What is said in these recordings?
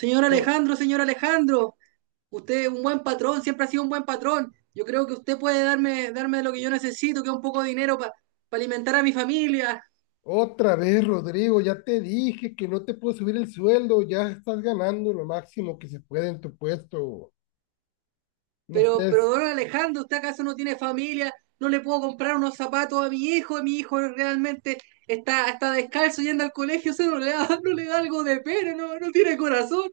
Ro- Señor Alejandro, usted es un buen patrón, siempre ha sido un buen patrón. Yo creo que usted puede darme lo que yo necesito, que es un poco de dinero para alimentar a mi familia. Otra vez, Rodrigo, ya te dije que no te puedo subir el sueldo, ya estás ganando lo máximo que se puede en tu puesto. No Pero, estés. don Alejandro, ¿usted acaso no tiene familia? No le puedo comprar unos zapatos a mi hijo realmente está descalzo yendo al colegio, o sea, no le da algo de pena, no, no tiene corazón.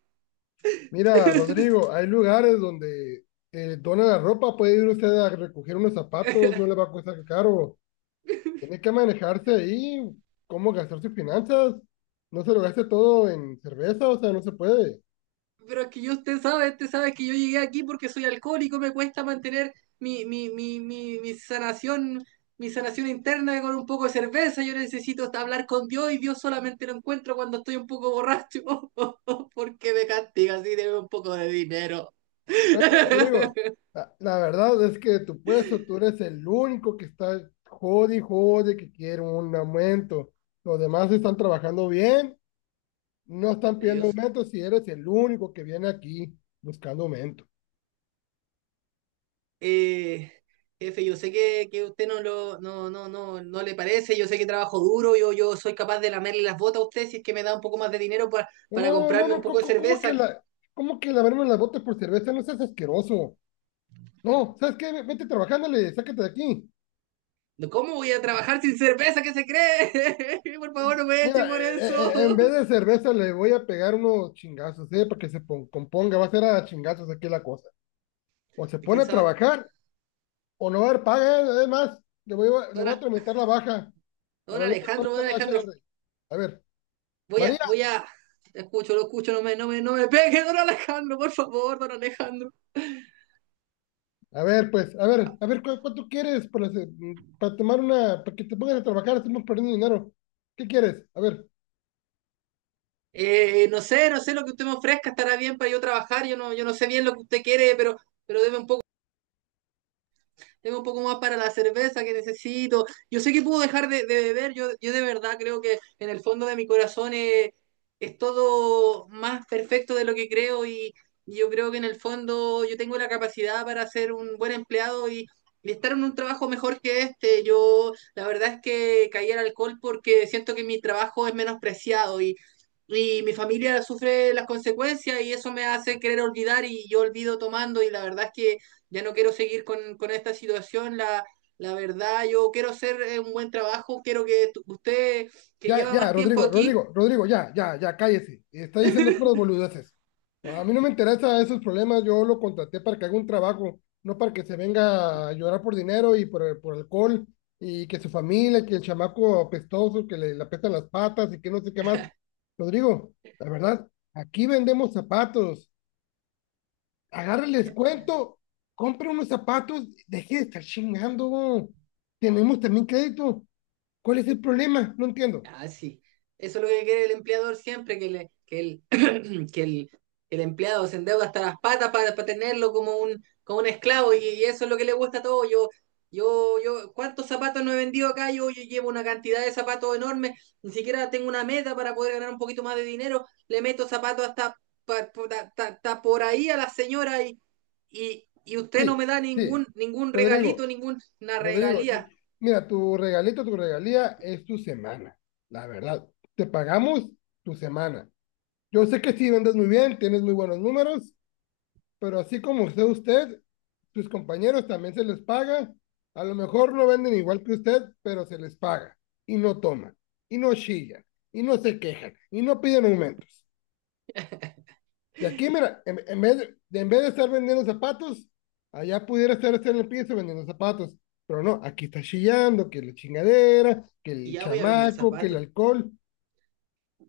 Mira, Rodrigo, hay lugares donde dona la ropa, puede ir usted a recoger unos zapatos, no le va a costar caro. Tiene que manejarse ahí, cómo gastar sus finanzas. No se lo gaste todo en cerveza, o sea, no se puede. Pero es que yo, usted sabe que yo llegué aquí porque soy alcohólico, me cuesta mantener mi sanación, mi sanación interna con un poco de cerveza. Yo necesito hasta hablar con Dios y Dios solamente lo encuentro cuando estoy un poco borracho. ¿Por qué me castiga así? Debe un poco de dinero. Bueno, Rodrigo, la verdad es que tu puesto, tú eres el único que está jode y jode que quiere un aumento. Los demás están trabajando bien, no están pidiendo Dios. aumento si eres el único que viene aquí buscando aumento. Eh, Jefe, yo sé que usted no lo, no, le parece, yo sé que trabajo duro, yo soy capaz de lamerle las botas a usted si es que me da un poco más de dinero No, para no, no, comprarme un no, poco de ¿cómo que cerveza. la, cómo que lavarme las botas por cerveza? No seas asqueroso. No, ¿sabes qué? Vete trabajándole, sácate de aquí. No, ¿cómo voy a trabajar sin cerveza? ¿Qué se cree? Por favor, no me echen Mira, por eso. en vez de cerveza le voy a pegar unos chingazos, ¿eh? Para que componga, va a ser a chingazos aquí la cosa o se Es pone que, a ¿sabe? trabajar. O no va a haber paga, además, le Don, voy a tramitar la baja. A ver, ¿dónde está don la Alejandro, HR? A ver, María, voy a. Escucho, lo escucho, no me pegue, don Alejandro, por favor, don Alejandro. a ver, pues, a ver, ¿cuánto quieres para, para tomar una, para que te pongas a trabajar? Estamos perdiendo dinero. ¿Qué quieres? A ver, No sé, no sé lo que usted me ofrezca, estará bien para yo trabajar, yo no sé bien lo que usted quiere, pero deme un poco, tengo un poco más para la cerveza que necesito. Yo sé que puedo dejar de beber, yo de verdad creo que en el fondo de mi corazón es todo más perfecto de lo que creo, y yo creo que en el fondo yo tengo la capacidad para ser un buen empleado, y estar en un trabajo mejor que este. Yo la verdad es que caí al alcohol porque siento que mi trabajo es menospreciado y mi familia sufre las consecuencias y eso me hace querer olvidar y yo olvido tomando y la verdad es que ya no quiero seguir con esta situación, la verdad, yo quiero hacer un buen trabajo, quiero que usted, que ya, lleva ya, más tiempo Rodrigo, aquí, Rodrigo, Rodrigo, ya, ya, ya, cállese. Está diciendo puras boludeces. No, a mí no me interesa esos problemas. Yo lo contraté para que haga un trabajo, no para que se venga a llorar por dinero y por alcohol y que su familia, que el chamaco apestoso, que le apestan las patas y que no sé qué más. Rodrigo, la verdad, aquí vendemos zapatos. Agarre el ya. descuento, compre unos zapatos, deje de estar chingando. Tenemos también crédito. ¿Cuál es el problema? No entiendo. Ah, sí. Eso es lo que quiere el empleador siempre, que, le, que, el, que el empleado se endeuda hasta las patas para tenerlo como un esclavo, y eso es lo que le gusta a todo. Yo, ¿cuántos zapatos no he vendido acá? Yo llevo una cantidad de zapatos enorme, ni siquiera tengo una meta para poder ganar un poquito más de dinero. Le meto zapatos hasta, pa- pa- ta- ta- ta por ahí a la señora, y usted no Sí, me da sí. Ningún regalito, Rodrigo, ninguna Rodrigo, yo- regalía. mira, tu regalito, tu regalía es tu semana, la verdad. Te pagamos tu semana. Yo sé que sí vendes muy bien, tienes muy buenos números, pero así como usted, sus compañeros también se les paga. A lo mejor no venden igual que usted, pero se les paga. Y no toman, y no chillan, y no se quejan, y no piden aumentos. Y aquí, mira, en vez de estar vendiendo zapatos, allá pudiera estar en el piso vendiendo zapatos. Pero no, aquí está chillando, que la chingadera, que Y el ya voy a vender chamaco, que el zapatos. alcohol.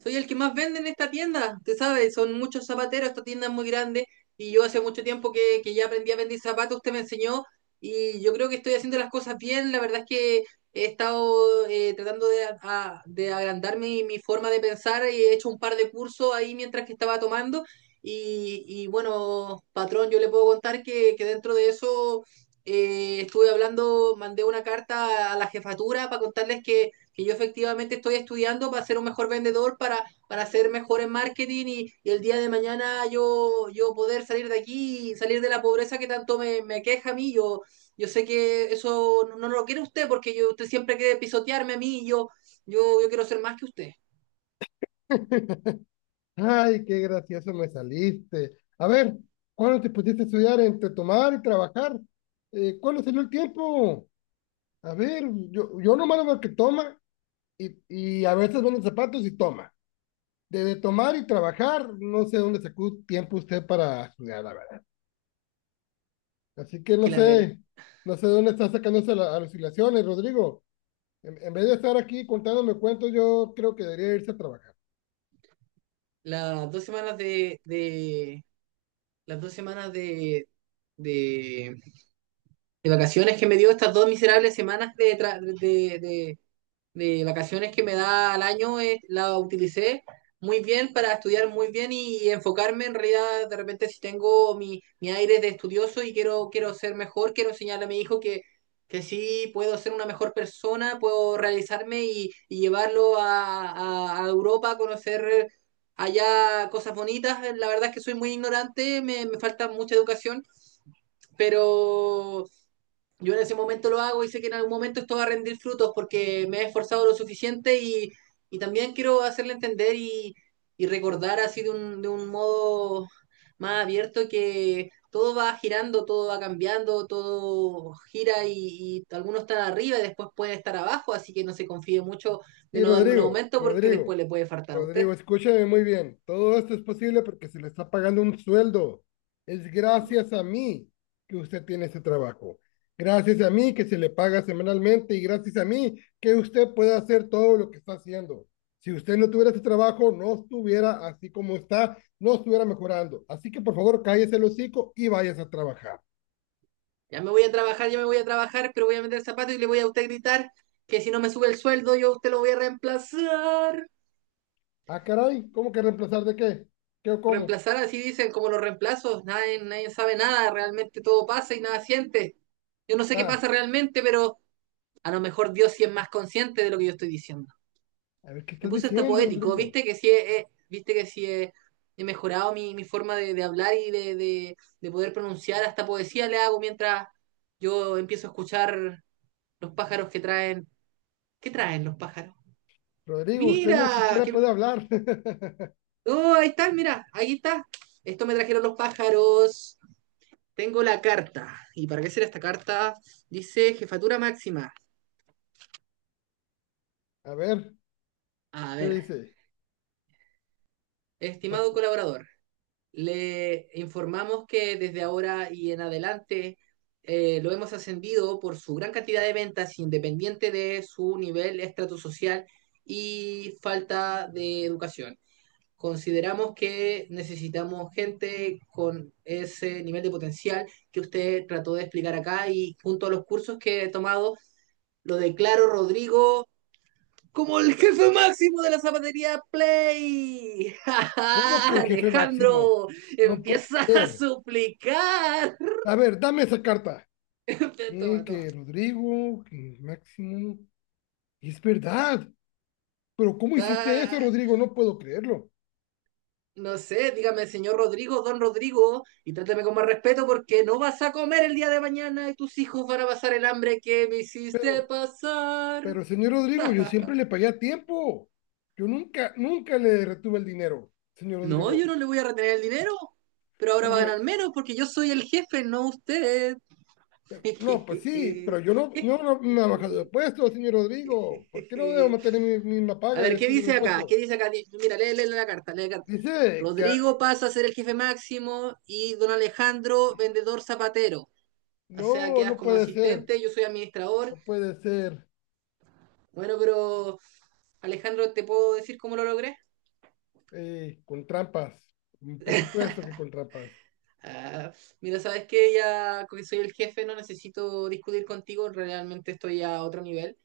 Soy el que más vende en esta tienda, te sabes, son muchos zapateros, esta tienda es muy grande y yo hace mucho tiempo que ya aprendí a vender zapatos, usted me enseñó y yo creo que estoy haciendo las cosas bien. La verdad es que he estado tratando de, de agrandar mi, mi forma de pensar, y he hecho un par de cursos ahí mientras que estaba tomando. Y y bueno, patrón, yo le puedo contar que dentro de eso estuve hablando, mandé una carta a la jefatura para contarles que yo efectivamente estoy estudiando para ser un mejor vendedor, para ser mejor en marketing, y el día de mañana yo poder salir de aquí y salir de la pobreza que tanto me queja a mí. Yo sé que eso no, no, lo quiere usted porque yo, usted siempre quiere pisotearme a mí, y yo quiero ser más que usted. Ay, qué gracioso me saliste. A ver, ¿cuándo te pusiste a estudiar entre tomar y trabajar? ¿Cuándo salió el tiempo? A ver, yo nomás lo veo que toma y, y a veces vende zapatos y toma. De tomar y trabajar, no sé dónde sacó tiempo usted para estudiar, la verdad. Así que Es no que la verdad, sé, no sé dónde están sacándose las alucinaciones, Rodrigo. En vez de estar aquí contándome cuentos, yo creo que debería irse a trabajar. las dos semanas de las dos semanas de, de vacaciones que me dio, estas dos miserables semanas de, de vacaciones que me da al año, la utilicé muy bien para estudiar muy bien y enfocarme. En realidad, de repente si tengo mi, mi aire de estudioso y quiero, quiero ser mejor, quiero enseñarle a mi hijo que sí puedo ser una mejor persona, puedo realizarme y llevarlo a Europa a conocer allá cosas bonitas. La verdad es que soy muy ignorante, me falta mucha educación, pero yo en ese momento lo hago y sé que en algún momento esto va a rendir frutos porque me he esforzado lo suficiente, y también quiero hacerle entender y recordar así de un modo más abierto que todo va girando, todo va cambiando, todo gira, y algunos están arriba y después pueden estar abajo, así que no se confíe mucho de Y no darme un Rodrigo, aumento porque Rodrigo, después le puede faltar a usted. Rodrigo, escúchame muy bien. Todo esto es posible porque se le está pagando un sueldo. Es gracias a mí que usted tiene ese trabajo. Gracias a mí que se le paga semanalmente y gracias a mí que usted puede hacer todo lo que está haciendo. Si usted no tuviera ese trabajo, no estuviera así como está, no estuviera mejorando. Así que por favor, cállese el hocico y váyase a trabajar. Ya me voy a trabajar, ya me voy a trabajar, pero voy a meter zapatos y le voy a usted gritar que si no me sube el sueldo yo a usted lo voy a reemplazar. Ah, caray, ¿cómo que reemplazar de qué? ¿Qué o cómo? Reemplazar así dicen, como los reemplazos, nadie sabe nada, realmente todo pasa y nada siente. Yo no sé qué Ah, pasa realmente, pero a lo mejor Dios sí es más consciente de lo que yo estoy diciendo. a ver, ¿qué Me estás puse hasta diciendo, poético, Rodrigo? viste que sí he, viste que sí he, he mejorado mi, mi forma de hablar y de, de poder pronunciar. Hasta poesía le hago mientras yo empiezo a escuchar los pájaros que traen. ¿Qué traen los pájaros? Rodrigo, usted no Mira, siquiera que... puede hablar. Oh, ahí están, mira, ahí está. Esto me trajeron los pájaros. Tengo la carta. ¿Y para qué será esta carta? Dice Jefatura Máxima. A ver, A ¿qué ver, dice? estimado colaborador, le informamos que desde ahora y en adelante lo hemos ascendido por su gran cantidad de ventas, independiente de su nivel estratosocial y falta de educación. Consideramos que necesitamos gente con ese nivel de potencial que usted trató de explicar acá, y junto a los cursos que he tomado, lo declaro Rodrigo como el jefe máximo de la zapatería Play. ¡Ja, ¿Cómo que ja! el jefe máximo? Alejandro No puede empieza a ser. suplicar. A ver, dame esa carta. Toma, Que toma. Rodrigo, que Máximo. Es verdad. Pero ¿cómo hiciste eso, Ah, Rodrigo? No puedo creerlo. no sé, dígame, señor Rodrigo, don Rodrigo, y trátame con más respeto porque no vas a comer el día de mañana y tus hijos van a pasar el hambre que me Pero, hiciste pasar. pero, señor Rodrigo, yo siempre le pagué a tiempo. Yo nunca, nunca le retuve el dinero, señor No, yo Rodrigo. no le voy a retener el dinero, pero ahora Pero va a me, ganar menos porque yo soy el jefe, no usted. no, pues sí, pero yo no, no me ha bajado de puesto, señor Rodrigo. ¿Por qué no debo mantener mi misma A paga? ver, Yo ¿qué sigo en dice el acá? puesto. ¿Qué dice acá? Mira, lee, lee la carta, lee la carta. Dice que Rodrigo pasa a ser el jefe máximo y don Alejandro, vendedor zapatero. O sea, no, quedas no como puede ser, asistente, yo soy administrador. no puede ser. Bueno, pero Alejandro, ¿te puedo decir cómo lo logré? Eh, con trampas, mm, por supuesto que con trampas. Ah, mira, sabes que ya que soy el jefe, no necesito discutir contigo, realmente estoy a otro nivel.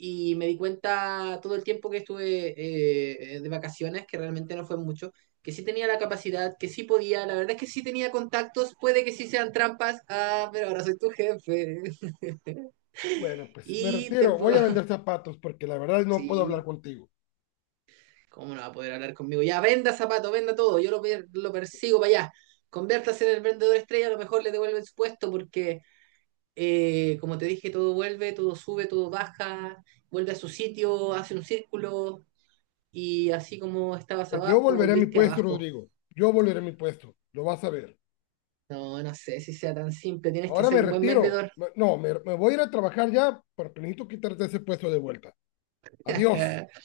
Y me di cuenta todo el tiempo que estuve de vacaciones, que realmente no fue mucho, que sí tenía la capacidad, que sí podía, la verdad es que sí tenía contactos, puede que sí sean trampas, ah, pero ahora soy tu jefe. Bueno, pues me Y te retiro, puedo... voy a vender zapatos porque la verdad no puedo hablar Sí, contigo. ¿cómo no va a poder hablar conmigo? Ya, venda zapato, venda todo, lo persigo para allá. Conviértase en el vendedor estrella, a lo mejor le devuelven su puesto porque, como te dije, todo vuelve, todo sube, todo baja, vuelve a su sitio, hace un círculo, y así como estabas Pues yo abajo, volveré a mi volviste puesto, abajo. Rodrigo. Yo volveré a mi puesto, lo vas a ver. No, no sé si sea tan simple, tienes que Ahora ser me un buen retiro. vendedor. Me- No, me voy a ir a trabajar ya, pero necesito quitarte ese puesto de vuelta. Adiós.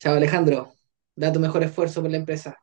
Chao Alejandro, da tu mejor esfuerzo por la empresa.